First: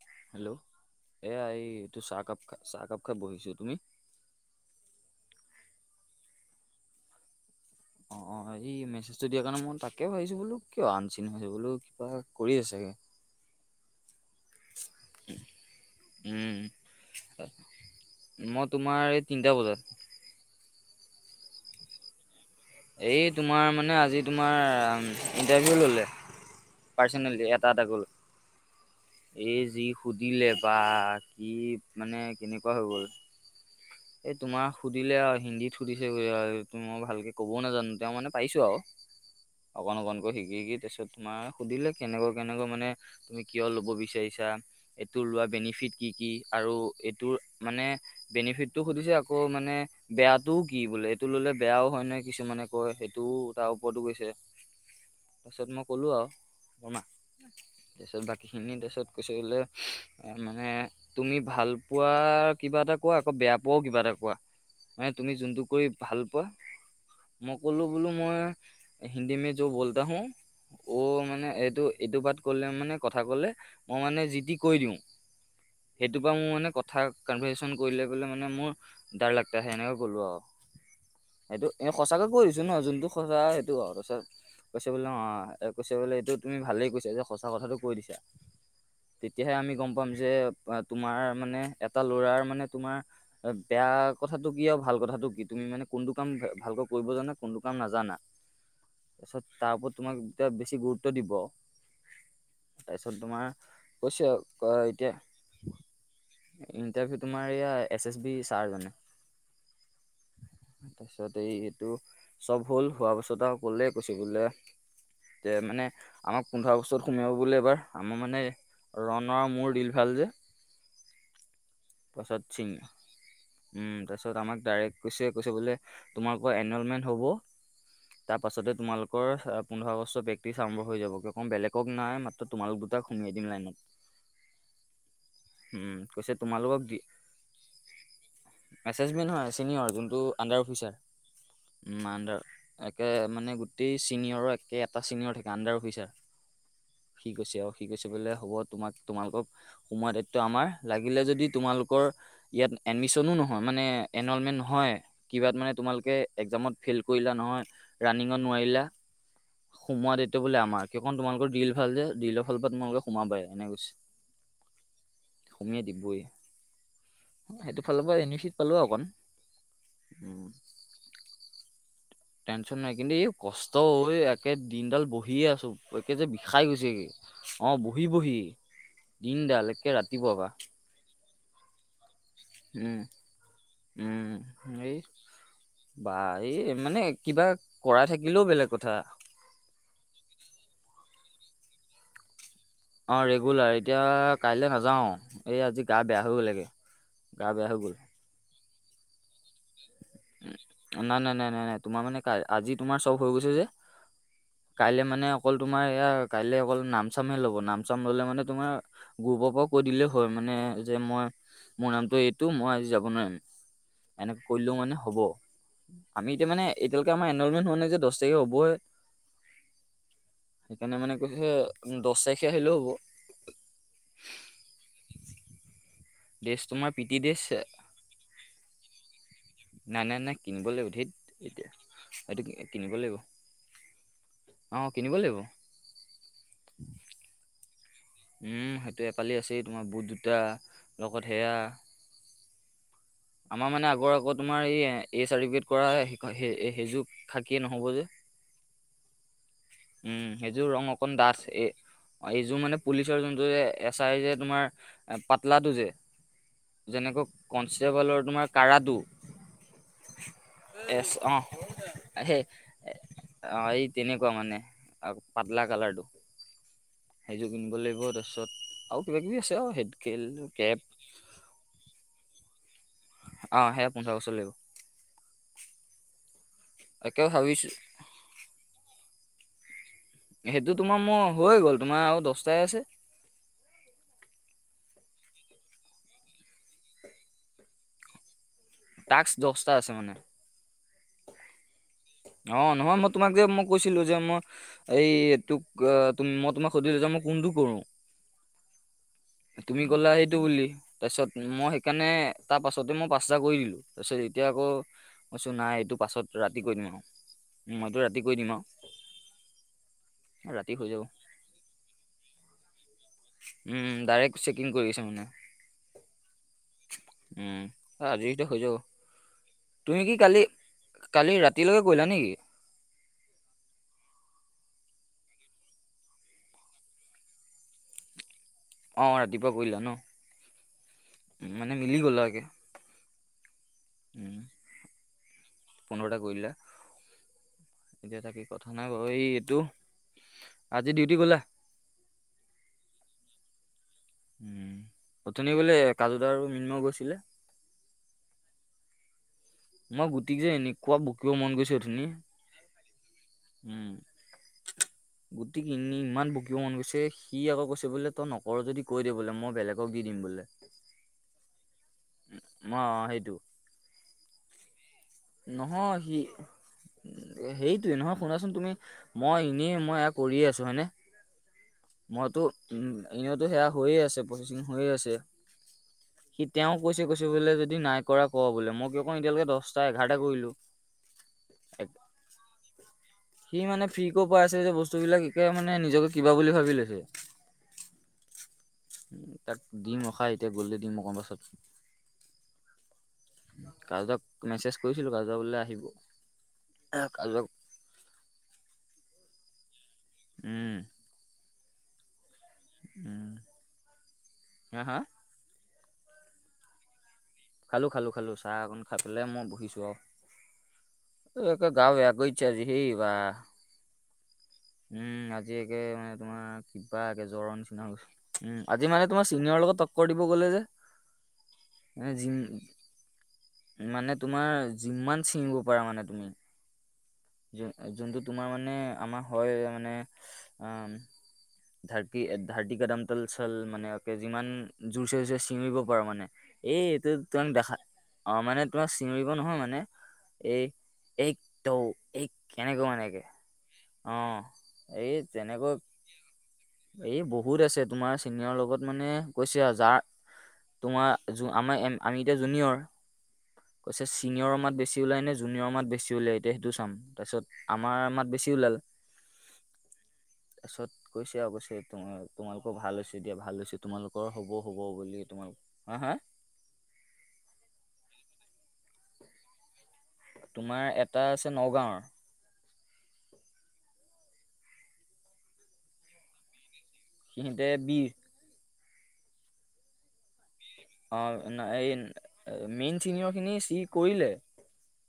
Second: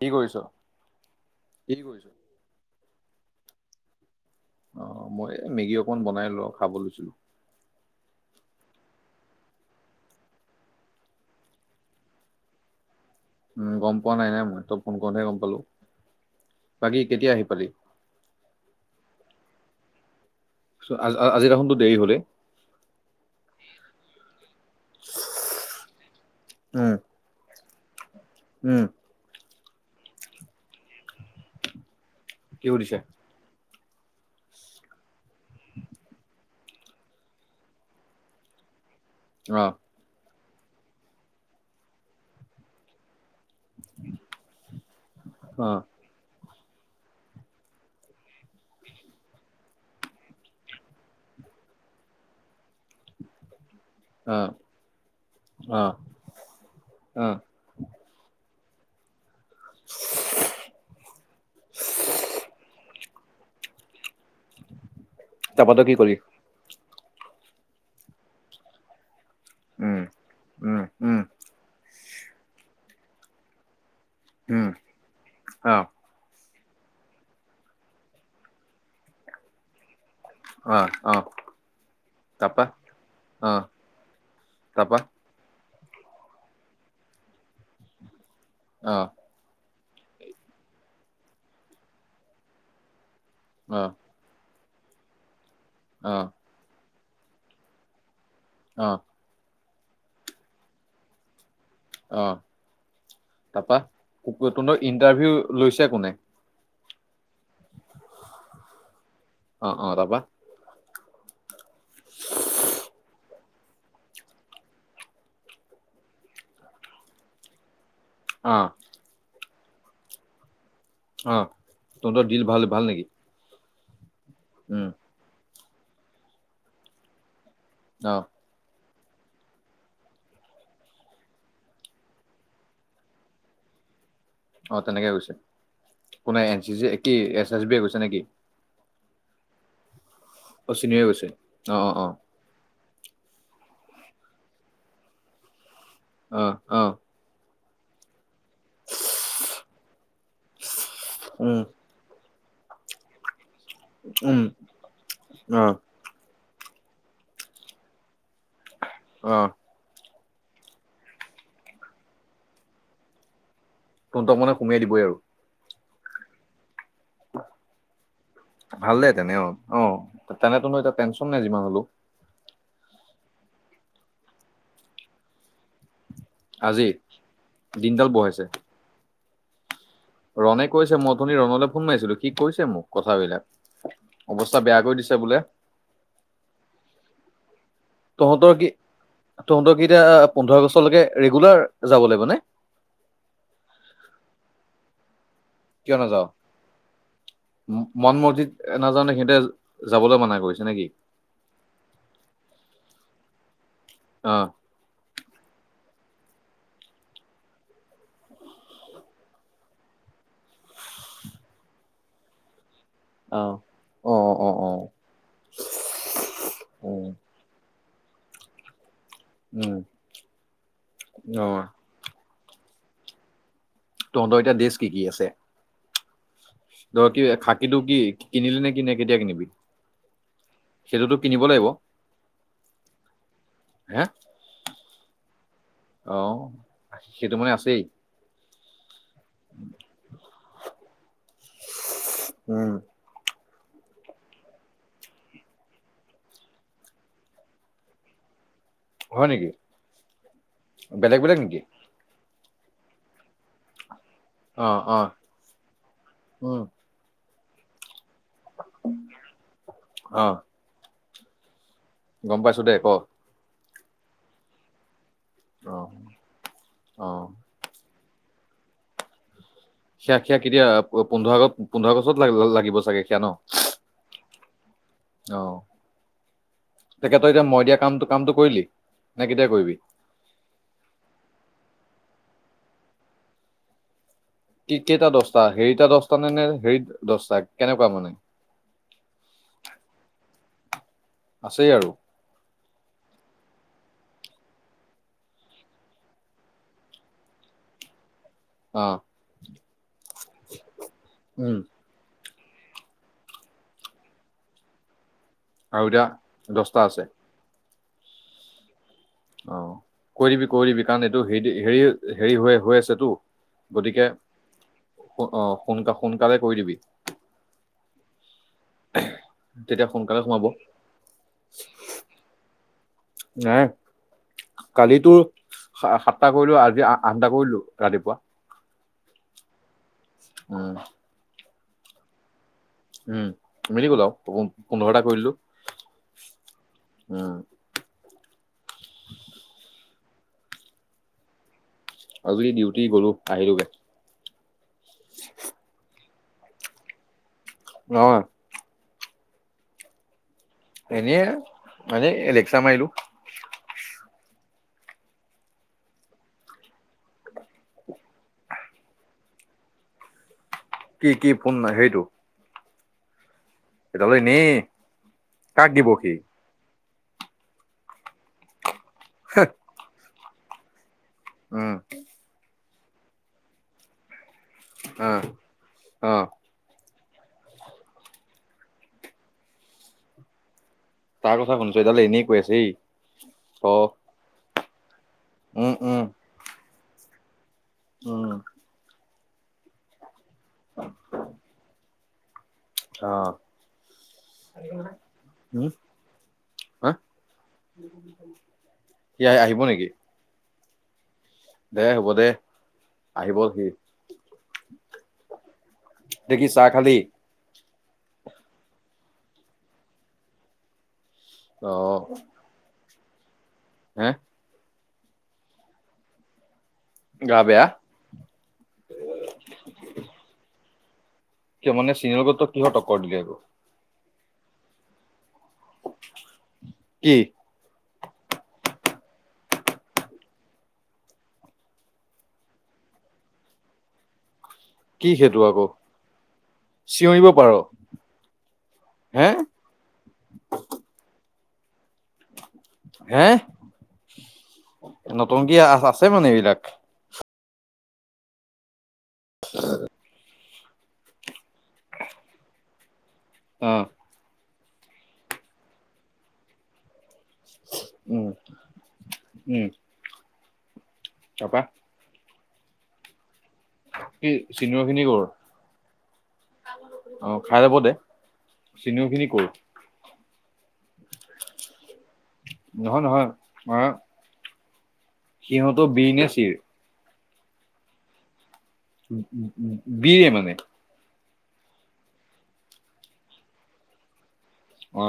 কি কৰিছ? হেল্ল' এয়া এই এইটো চাহকাপ খ চাহকাপ খাই বহিছো তুমি অ', ই মেগী অকনমান বনাই লওঁ খাব লৈছিলো অ', এই মেছেজটো দিয়াৰ কাৰণে মই তাকে ভাবিছো বোলো কিয় আনচিন হৈছে বোলো কিবা কৰি আছে চাগে উম, গম পোৱা নাই নাই মই তই ফোন কৰোতেহে গম পালো উম বাকী কেতিয়া আহি পালি মই, তোমাৰ এই তিনিটা বজাত আ আ আজি দেখোন তোৰ দেৰি হলে এই, তোমাৰ মানে আজি তোমাৰ ইন্টাৰভিউ ললে উম, ফাৰ্ষ্ট এটা এটা গ'ল উম, এই, যি সুধিলে বা কি মানে কি কেনেকুৱা হৈ সুধিছে? গল এ তোমাৰ সুধিলে আৰু হিন্দীত সুধিছে আৰু মই ভালকে ক'বও নাজানো তেওঁ মানে পাইছো আৰু অ অকণ অকণকৈ শিকি শিকি তাৰপিছত তোমাৰ সুধিলে কেনেকৈ কেনেকৈ মানে তুমি কিয় ল'ব বিচাৰিছা এইটো লোৱা অ', বেনিফিট কি কি আৰু এইটোত মানে বেনিফিটটো সুধিছে আকৌ মানে বেয়াটোও কি বোলে এইটো ললে বেয়াও হয় নে কিছুমানে কয় সেইটোও তাৰ ওপৰতো কৈছে অ', তাৰপিছত মই অ', ক'লোঁ আৰু শুনা অ', ছত বাকীখিনি তাপিছত কৈছে বোলে মানে তুমি ভালপোৱা কিবা এটা কোৱা আকৌ বেয়া পোৱাও কিবা এটা কোৱা মানে তুমি যোনটো তাৰপা তই কৰি কি কলি? ভাল পোৱা মই ক'লোঁ বোলো মই হিন্দী মে য' উম, বোলতাহো উম, হোঁ উম, মানে এইটো এইটো বাত ক'লে মানে কথা ক'লে মই মানে যি টি উম, কৈ দিওঁ অ', সেইটো পা মোৰ মানে কথা কনফাৰেশ্যন কৰিলে মানে মোৰ ডৰ লাগটা হে হেনেকৈ ক'লোঁ আৰু অ অ সেইটো এ সঁচাকে কৈ দিছো তাৰপা? ন যোনটো সঁচা সেইটো অ তাপিছত কৈছে তাৰপা? বোলে অ অ এই কৈছে বোলে এইটো তুমি ভালেই কৈছা যে সঁচা কথাটো কৈ দিছা অ তেতিয়াহে আমি গম পাম যে তোমাৰ মানে এটা ল'ৰাৰ মানে তোমাৰ বেয়া অ', কথাটো কি আৰু ভাল কথাটো কি তুমি মানে কোনটো অ', কাম ভালকৈ কৰিব জানা কোনটো কাম নাজানা অ তাৰপিছত তাৰ ওপৰত তোমাক এতিয়া বেছি গুৰুত্ব দিব অ', তাৰপিছত তোমাৰ তাৰপা? কৈছে অ তহঁতৰ এতিয়া ইণ্টাৰভিউ লৈছে কোনে? ইণ্টাৰভিউ তোমাৰ এইয়া এছ এছ বি চাৰ জনে অ অ তাপা তাৰপিছত এইটো সব হ'ল হোৱা পাছত আৰু ক'লে কৈছে বোলে তে মানে আমাক পোন্ধৰ বছৰত সোমিয়াব বোলে এবাৰ আমাৰ মানে অ', ৰণৰ আৰু মোৰ দিল ভাল যে অ তহঁতৰ তাৰপাছত দিল চিং ভাল ভাল নেকি উম তাপিছত আমাক উম, ডাইৰেক্ট কৈছে কৈছে বোলে তোমালোকৰ এনৰ'লমেণ্ট হ'ব অহ তাৰপাছতে তোমালোকৰ এ পোন্ধৰ আগষ্টত প্ৰেক্টিচ আৰম্ভ হৈ যাব কিয় কণ বেলেগক নাই মাত তোমালোক দুটাক সুমিয়াই দিম লাইনত অ তেনেকে গৈছে উম, কৈছে কোনে এন চি তোমালোকক চি কি এছ এছ বি এ কৈছে নেকি এছ এছ বি নহয় চিনিয়ৰ যোনটো আন্ডাৰ অ চিনিয়ে গৈছে অ অফিচাৰ অ উম আন্ডাৰ একে মানে গোটেই চিনিয়ৰৰ একে এটা ছিনিয়ৰ থাকে আন্ডাৰ অফিচাৰ অ অ সি কৈছে আৰু সি কৈছে বোলে হ'ব তোমাক তোমালোকক সোমোৱাৰ দায়িত্ব আমাৰ লাগে উম তেওঁলোকৰ ইয়াত এডমিচনো নহয় মানে উম এনৰলমেন নহয় কিবা অ মানে তোমালোকে এক্সামত ফেইল কৰিলা নহয়, ৰানিঙত নোৱাৰিলা। অ'। সোমোৱা দায়িত্ব বোলে আমাৰ কিয় কাৰণ তোমালোকৰ দিল ভাল যে দিলৰ ফালৰ পৰা তোমোলোকে সোমাবাই এনে কৈছে। তহঁতক মানে সোমিয়াই দিবই আৰু। সোমিয়ে দিবই। সেইটো ফালৰ পৰা এনিফিট ভাল দে তেনে অ', অ', তেনেতনো এ টেনচন নাই যিমান হলো টেনশ্যন নাই কিন্তু এই কষ্ট এ একে দিনডাল বহিয়ে আছো। ভৰিকে যে বিষাই আজি গৈছে। অ', বহি দিনডাল বহি বহাইছে দিনডাল একে ৰাতি ৰনে কৈছে মই অথনি ৰণলৈ ফোন মাৰিছিলো সি কৈছে মোক উম কথাবিলাক। উম অৱস্থা বেয়া এই কৰি দিছে বোলে? বা, এই মানে কিবা কৰাই থাকিলেও তহঁতৰ কি বেলেগ কথা। তহঁতৰ কি এতিয়া পোন্ধৰ আগষ্টলৈকে ৰেগুলাৰ যাব লাগিব নে? অ', ৰেগুলাৰ এতিয়া কাইলৈ নাযাওঁ। এই আজি কিয় গা বেয়া হৈ গ'লগে, গা বেয়া হৈ গ'ল। সাংমতিত নাযাওঁ নেকি দে যাবলৈ মানা কৰিছে নেকি? নাই নাই নাই নাই নাই। তোমাৰ মানে কাই-আজি তোমাৰ চব হৈ গৈছে যে। অ'। কাইলৈ মানে অকল তোমাৰ এয়া কাইলে অকল নামচামে ল'ব নাম চাম ললে মানে তোমাৰ গুৰুপৰ পৰা কৈ দিলেই হয় মানে যে মই মোৰ নামটো এইটো মই আজি যাব অ নোৱাৰিম। অ এনেকে অ অ অ কৰিলেও মানে হ'ব আমি এতি মানে এতিয়ালৈকে উম আমাৰ এনৰলমেণ্ট হোৱা নাই যে দহ তাৰিখে হবই। উম সেইকাৰণে মানে অ কৈছে দহ তাৰিখে আহিলেও হ'ব। তহঁতৰ এতিয়া ডেছ কি কি আছে? ড্ৰেছ তোমাৰ পি ধৰ টি কি ড্ৰেছ খাকীটো কি কিনিলি নেকি নে কেতিয়া কিনিবি? নাই নাই নাই কিনিব লাগিব দেত সেইটোতো কিনিব লাগিব এতিয়া এইটো কিনিব লাগিব। হে? অ', কিনিব লাগিব। অ', সেইটো মানে আছেই? উম, সেইটো এ কালি আছেই তোমাৰ বুট দুটা লগত সেয়া। উম। আমাৰ মানে আগৰ আকৌ তোমাৰ এই এ-চাৰ্টিফিকেট কৰা সেইযোৰ খাকি নহ'ব যে। হয় নেকি উম, সেইযোৰ ৰং অকন বেলেগ ডাট বেলেগ নেকি এ অ' এইযোৰ মানে পুলিচৰ যোনটো যে এছ আই যে তোমাৰ অ অ পাতলাটো যে উম যেনেকৈ কনষ্টেবলৰ তোমাৰ কাৰাটো। অ এছ অ' গম সেই পাইছো দে ক অ' এই তেনেকুৱা মানে। আৰু পাতলা অ কালাৰটো অ সেইযোৰ কিনিব লাগিব তাৰপিছত আৰু কিবা কিবি আছে আৰু সেই সেয়া সেয়া কেতিয়া পোন্ধৰ আগ পোন্ধৰ আগষ্টত লাগিব চাগে সেয়া ন? অ' সেয়া পোন্ধৰ আগষ্টত লাগিব। অ' তাকে তেখেতই এতিয়া মই ভাবিছো দিয়া কামটো-কামটো কৰিলি নে কেতিয়া কৰিবি? সেইটো তোমাৰ মোৰ হৈ গ'ল তোমাৰ আৰু দহটা হে আছে। কি কেইটা দচটা হেৰিটা দচটা নে নে হেৰিত দহটা কেনেকুৱা মানে? টাক্স দহটা আছে মানে। আছেই আৰু? অ' নহয় মই তোমাক যে মই কৈছিলো যে মই এই এইটোক তু-মই তোমাক সুধিছ মই কোনটো কৰো? অ তুমি ক'লা সেইটো বুলি তাৰপিছত উম মই সেইকাৰণে তাৰ পাছতে মই পাঁচটা কৰি দিলো তাৰ পিছত এতিয়া আকৌ কইছো আৰু নাই টো এতিয়া পাছত ৰাতি কৈ দহটা দিম আছে আৰু মইতো ৰাতি কৰি দিম আৰু। অ কৈ দিবি কৈ ৰাতি দিবি হৈ যাব কাৰণ এইটো হে হেৰি হেৰি হৈ হৈ আছেতো উম গতিকে দাৰে চেক অ সোনাল সোনকালে কৈ দিবি। উম আজি এইটো হৈ যাব। তেতিয়া তুমি কি সোনকালে কালি সোমাব। কালি ৰাতিলৈকে গলা নেকি? নাই। কালিতো সাতটা কৰিলো আজি আঠটা কৰিলো ৰাতিপুৱা। অঁ ৰাতিপুৱা কৰিলোৱা ন? [unintelligible] মানে মিলি গল আগে উম মিলি গল আৰু পোন্ধৰটা কৰিলো পোন্ধৰটা কৰি দিলা। উম। এতিয়া তাক কি কথা নাই বাৰ এই এইটো আজি ডিউটি গলা? আজি ডিউটি গ'লো আহিলো গে। উম, উঠনি বোলে কাজুদা আৰু মৃন্ময়ো গৈছিলে? নহয়। মই গুটিক যে এনেকুৱা এনেই বকিব মন গৈছে উঠনি মানে লেকচাৰ মাৰিলো উম। [inaudible] গোটেই কিনি ইমান বকিব মন গৈছে। সি আকৌ কৈছে বোলে তই নকৰ যদি কৈ দে বোলে মই বেলেগক দি দিম বোলে। কি কি ফোন সেইটো। অ', সেইটো। এইদালৰ এনে কাক দিব সি? সেইটোৱে নহয় শুনাচোন তুমি মই এনেই মই এয়া কৰিয়ে আছোঁ হয়নে? উম। মইতো উম এনেতো সেয়া হৈয়ে আছে প্ৰচেচিং হৈয়ে অ আছে। অ তেওঁ কৈছে কৈছে বোলে যদি নাই কৰা ক বোলে। মই দেখোন এতিয়ালৈকে দহটা এঘাৰটা কৰিলো। তাৰ কথা শুনিছ এডাল এক- এনেই কৈ আছে সি এ। মানে ফ্ৰীকো পাই আছে যে বস্তুবিলাক একে মানে নিজকে কিবা বুলি ভাবি লৈছে। উম। উম তাক দিম ৰখা এতিয়া গ'লে দিম অকণমান পাছত। আহ, কাজক মেছেজ কৰিছিলো কাজক বোলে উম, আহিব। হা কাজক সি আহ আহিব নেকি? উম। দে হ'ব দে উম আহিব সি। হা হা এতিয়া কি চাহ খালী? খালো খালো খালো চাহ অকণ খাই পেলাই মই বহিছো আৰুে। গা অ', বেয়া কৰি [inaudible] হা? উম, আজি একে মানে তোমাৰ কিবা একে গা জ্বৰৰ বেয়া নিচিনা হৈছে। উম, আজি মানে তোমাৰ চিনিয়ৰ লগত তক্কৰ দিব গ'লে যে। কিয় মানে চিনিয়ৰ জিম লগত তই কিহৰ তক্কৰ দিলি আকৌ। মানে তোমাৰ যিমান ছিঙিব পাৰা মানে তুমি। কি? যোনটো তোমাৰ মানে আমাৰ হয় মানে আ ধাৰটি ধাৰটি কাদাম তল চল মানেকে যিমান কি জোৰচে সেইটো জোৰছে আকৌ চিঙৰি পাৰো মানে এই এইটো চিঞৰিব পাৰ তুমি দেখাত অ', মানে তোমাৰ হে চিঙৰিব নহয় মানে এক দৌ এক কেনেকৈ মানেকে। হে অ', এই নতুনকি আ- যেনেকৈ আছে মানে এইবিলাক? এই বহুত আছে, তোমাৰ চিনিয়ৰৰ লগত মানে কৈছে আৰু যাৰ তোমাৰ আমা আমি এতিয়া জুনিয়ৰ। অ'। কৈছে চিনিয়ৰৰ মাত বেছি ওলাই নে জুনিয়ৰৰ মাত বেছি ওলাই এতিয়া সেইটো চাম। তাৰপিছত আমাৰ মাত উম, বেছি ওলাল। উম, তাৰপিছত এতিয়া তাৰপা অৱশ্যে এইটো তোমা-তোমালোকৰ ভাল হৈছে দিয়া ভাল হৈছে, তোমালোকৰ কি হ'ব হ'ব চিনিয়ৰ খিনি কৰ বুলি তোমালোকৰ, হা হা? অ', খাই যাব দে, চিনিঅ'ৰখিনি ক'ৰ? তোমাৰ এটা আছে নগাঁৱৰ। নহয় নহয়, মানে সিহঁতো বি নে ছিৰ? সিহঁতে বিৰ। বিয়ে মানে? অ', ন-এই মেইন চিনিয়ৰখিনি চি কৰিলে। অ,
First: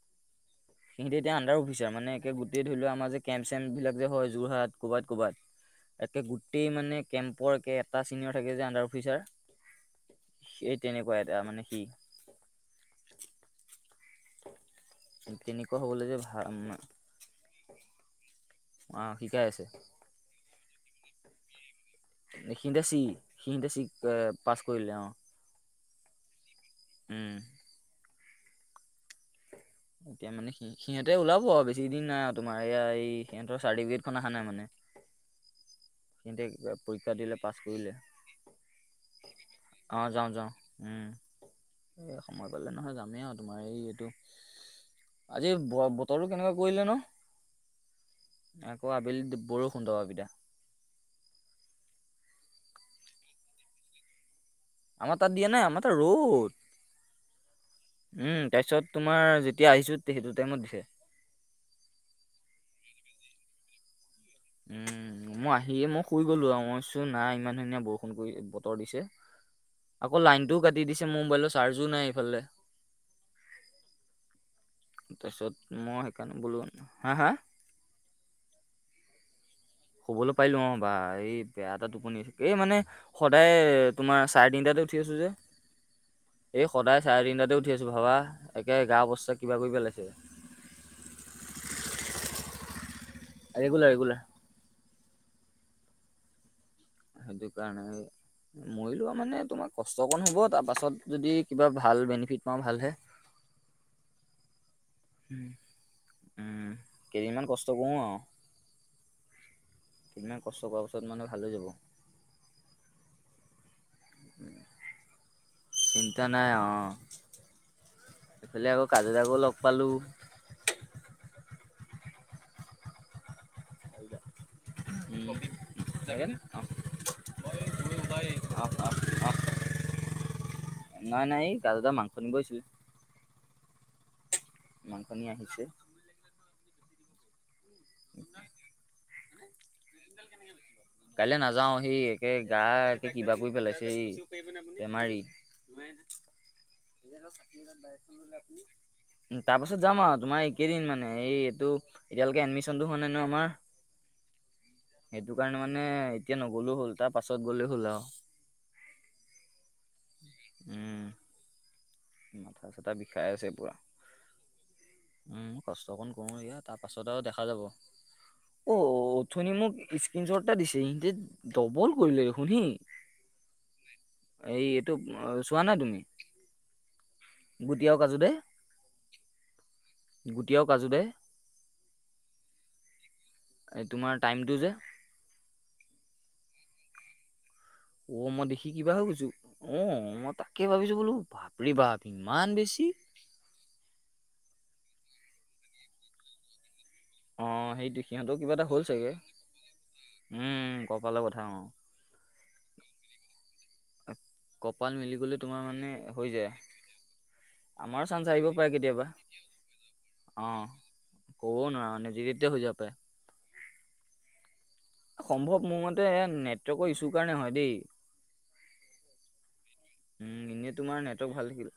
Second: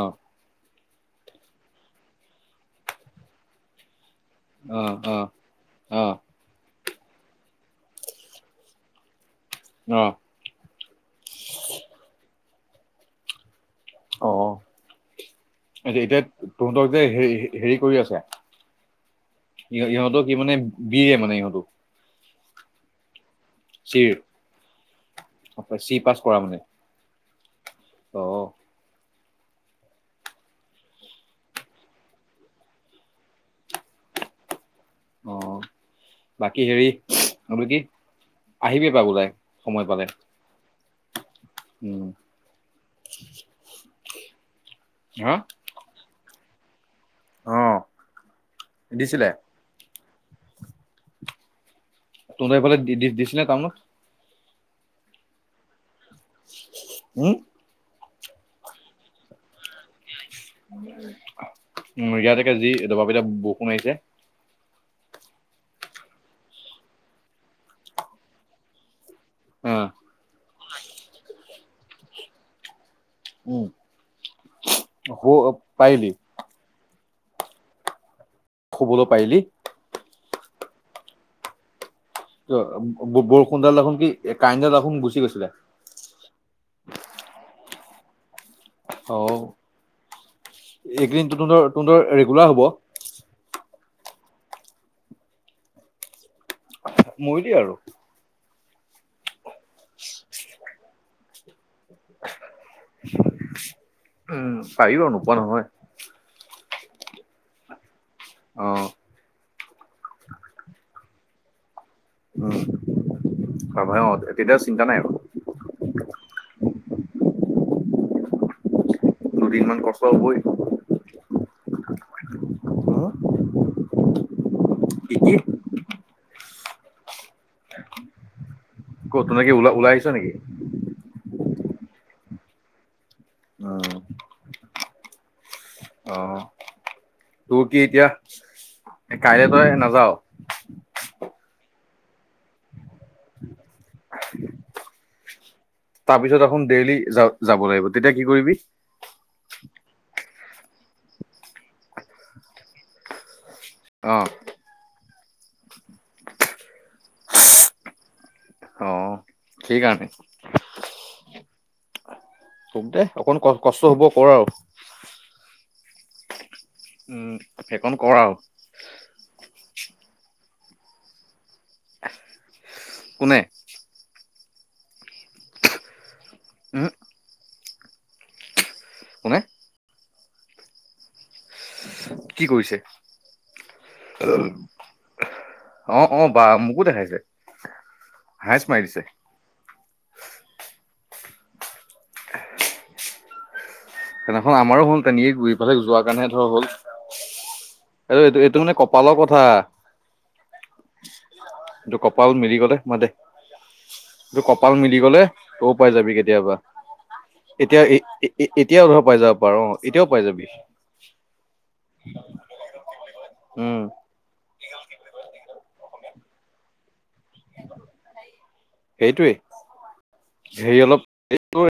সিহঁতে এতিয়া আণ্ডাৰ অফিচাৰ, মানে একে গোটেই ধৰি লোৱা, আমাৰ যে কেম্প-চেম্পবিলাক যে হয়। যোৰহাট অ', ক'ৰবাত অ', ক'ৰবাত, অ', একে গোট গোটেই মানে কেম্পৰ একে এটা ছিনিয়ৰ থাকে যে আণ্ডাৰ অফিচাৰ। অ, সেই তেনেকুৱা এটা মানে সি। অ, তেনেকুৱা হ'বলৈ যে এতিয়া ভাল তহঁতক যে হে-হে-হেৰি কৰি আছে। শিকাই আছে ই-ইহঁতৰ কি মানে, বি, এ মানে ইহঁতো? সিহঁতে চি, সিহঁতে চি চিৰ এ পাছ কৰিলে, অ, চি, পাছ কৰা মানে? উম, অ, এতিয়া মানে সি-সিহঁতে ওলাব আৰু বেছি দিন নাই আৰু তোমাৰ, এয়া এই সিহঁতৰ চাৰ্টিফিকেটখন অহা নাই মানে। অ, সিহঁতে বাকী হেৰি, পৰীক্ষা দিলে পাছ এইটো কি, কৰিলে আহিবি এপাক ওলাই সময় অ পালে। যাওঁ যাওঁ উম, এই উম সময় পালে নহয় যামেই আৰু তোমাৰ এই এইটো হা আজি ব-বতৰো কেনেকুৱা কৰিলে ন। অ আকৌ দিছিলে আবেলি বৰষুণ দপালপিটা। তহঁতৰ সেইফালে দি, দি-দিছিলে নে টাউনত? আমাৰ তাত দিয়া নাই, আমাৰ তাত ৰ'দ। উম উম, তাৰপিছত তোমাৰ, যেতিয়া আহিছো। সেইটো টাইমত দিছে উম, ইয়াত একে যি দবাপিতা বৰষুণ আহিছে। উম, মই আহিয়ে মই শুই গ'লো আৰু, মই ভাৱিছো নাই ইমান ধুনীয়া বৰষুণ কৰি বতৰ দিছে। অ, আকৌ লাইনটোও কাটি দিছে, মোৰ মোবাইলৰ চাৰ্জো নাই ইফালে। উম, শু'ব পাৰিলি? বুলো, হা হা? শু'বলৈ পাৰিলি? শুবলৈ পাৰিলো অ', বা এই বেয়া এটা টোপনি আহিছি। এই মানে, সদায় বৰষুণডাল দেখোন কি তোমাৰ চাৰে কাৰেণ্টডাল তিনিটাতে দেখোন উঠি আছো গুচি যে। গৈছিলে এই সদায় চাৰে তিনিটাতে উঠি আছো ভাবা। একে গা অ অৱস্থা কিবা কৰি পেলাইছে। এইকেইদিন তহঁতৰ তহঁতৰ ৰেগুলাৰ হ'ব ৰেগুলাৰ, ৰেগুলাৰ। সেইটো মৰিলি আৰু কাৰণে এই। মৰিলো আৰু মানে তোমাৰ কষ্ট অকণ হ'ব, তাৰ পাছত যদি কিবা ভাল বেনিফিট পাওঁ ভালহে। উম, পাৰি বাৰু নোপোৱা নহয়। উম, কেইদিনমান কষ্ট কৰো আৰু। অ, কেদিনমান কষ্ট কৰা পাছত মানে ভাল হৈ যাব। উম, অ, তেতিয়া চিন্তা নাই আৰু। চিন্তা নাই অ, এইফালে আকৌ কাজু দাকো লগ দুদিনমান পালোঁ। কষ্ট হ'বই কি উম, কি অহ ক, তেনেকে কি ওলাই আহিছা নেকি? নাই নাই এই দাদু দা মাংস নিব আহিছিল। উম, মাংস নি আহিছে। অ, তোৰ কি এতিয়া কাইলে তই নাযাওঁ। কাইলৈ নাযাও হি একে গা একে কিবা কৰি পেলাইছে এই বেমাৰী। তাৰ পিছত দেখোন ডেইলি যা যাব লাগিব, তেতিয়া কি কৰিবি? তাৰ পাছত যাম আৰু তোমাৰ এই কেইদিন মানে এই এইটো এতিয়ালৈকে এডমিশনটো হোৱা নাই ন আমাৰ অঁ। সেইটো কাৰণে মানে এতিয়া নগলেও হ'ল তাৰ পাছত গ'লে হ'ল আৰু। অ সেইকাৰনে। উম। মাথা হোক চাথা দে বিষাই অকন ক আছে পুৰা কষ্ট হব কৰ আৰু। উম কষ্ট অকণ কৰো ইয়াত। উম সেইকন কৰ আও। অ অথনি মোক স্কিন শ্বট এটা দিছে সিহতে ডবল কৰিলে দেখোন হেই। কোনে? এই এইটো চোৱা নাই তুমি? উহু। গোটি আৰু কাজু দাই। কোনে? গুটি আৰু কাজু দাই। কি কৰিছে? এই তোমাৰ টাইমটো যে। অ অ বা মোকো দেখাইছে। অ মই হাইচ দেখি মাৰি কিবা দিছে হৈ গৈছো। অ মই তাকে ভাবিছো বোলো বাপৰে বাপ ইমান বেছি। হেদিনাখন আমাৰো হল তেনে গৈ পেলাই যোৱাৰ কাৰণে ধৰ হ'ল। অ' সেইটো এই সিহঁতৰ এইটো কিবা এইটো এটা মানে হ'ল চাগে কপালৰ কথা উম কপালৰ কথা অ। এইটো কপাল মিলি গ'লে মই দে তোৰ কপাল মিলি গলে তোমাৰ তও মানে পাই যাবি হৈ যায় কেতিয়াবা। এতিয়া আমাৰো চান্স আহিব পাৰে এতিয়াও ধৰ কেতিয়াবা পাই যাব পাৰ অ এতিয়াও পাই যাবি। অ' কবও নোৱাৰ যেতিয়াই তেতিয়াই হৈ যাব পাৰে। উম। সম্ভৱ মোৰ মতে নেটৱৰ্কৰ ইছ্যু কাৰণে হয় দেই। সেইটোৱেই। উম এনেই তোমাৰ নেটৱৰ্ক ভাল থাকিল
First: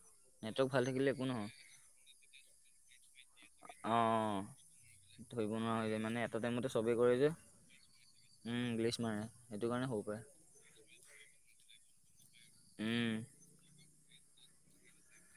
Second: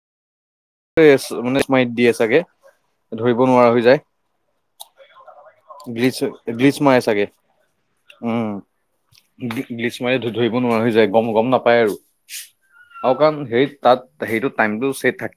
নেটৱৰ্ক ভাল থাকিল মানে মাৰিত দিয়ে চাগে ধৰিব নোৱাৰা হৈ যায়। অ', ধৰিব নোৱাৰা হৈ যায় গ্লিচ মানে এটা টাইমতে গ্লিচ চবেই মাৰে কৰে চাগে যে। উম ইংলিছ মাৰে সেইটো কাৰণে গ্লিচ হ'ব মাৰি পাৰে। ধৰিব নোৱাৰা হৈ যায় গম গম নাপায় আৰু উম। আৰু কাৰণ হেৰিত তাত সেইটো টাইমটো ছেট থাকে।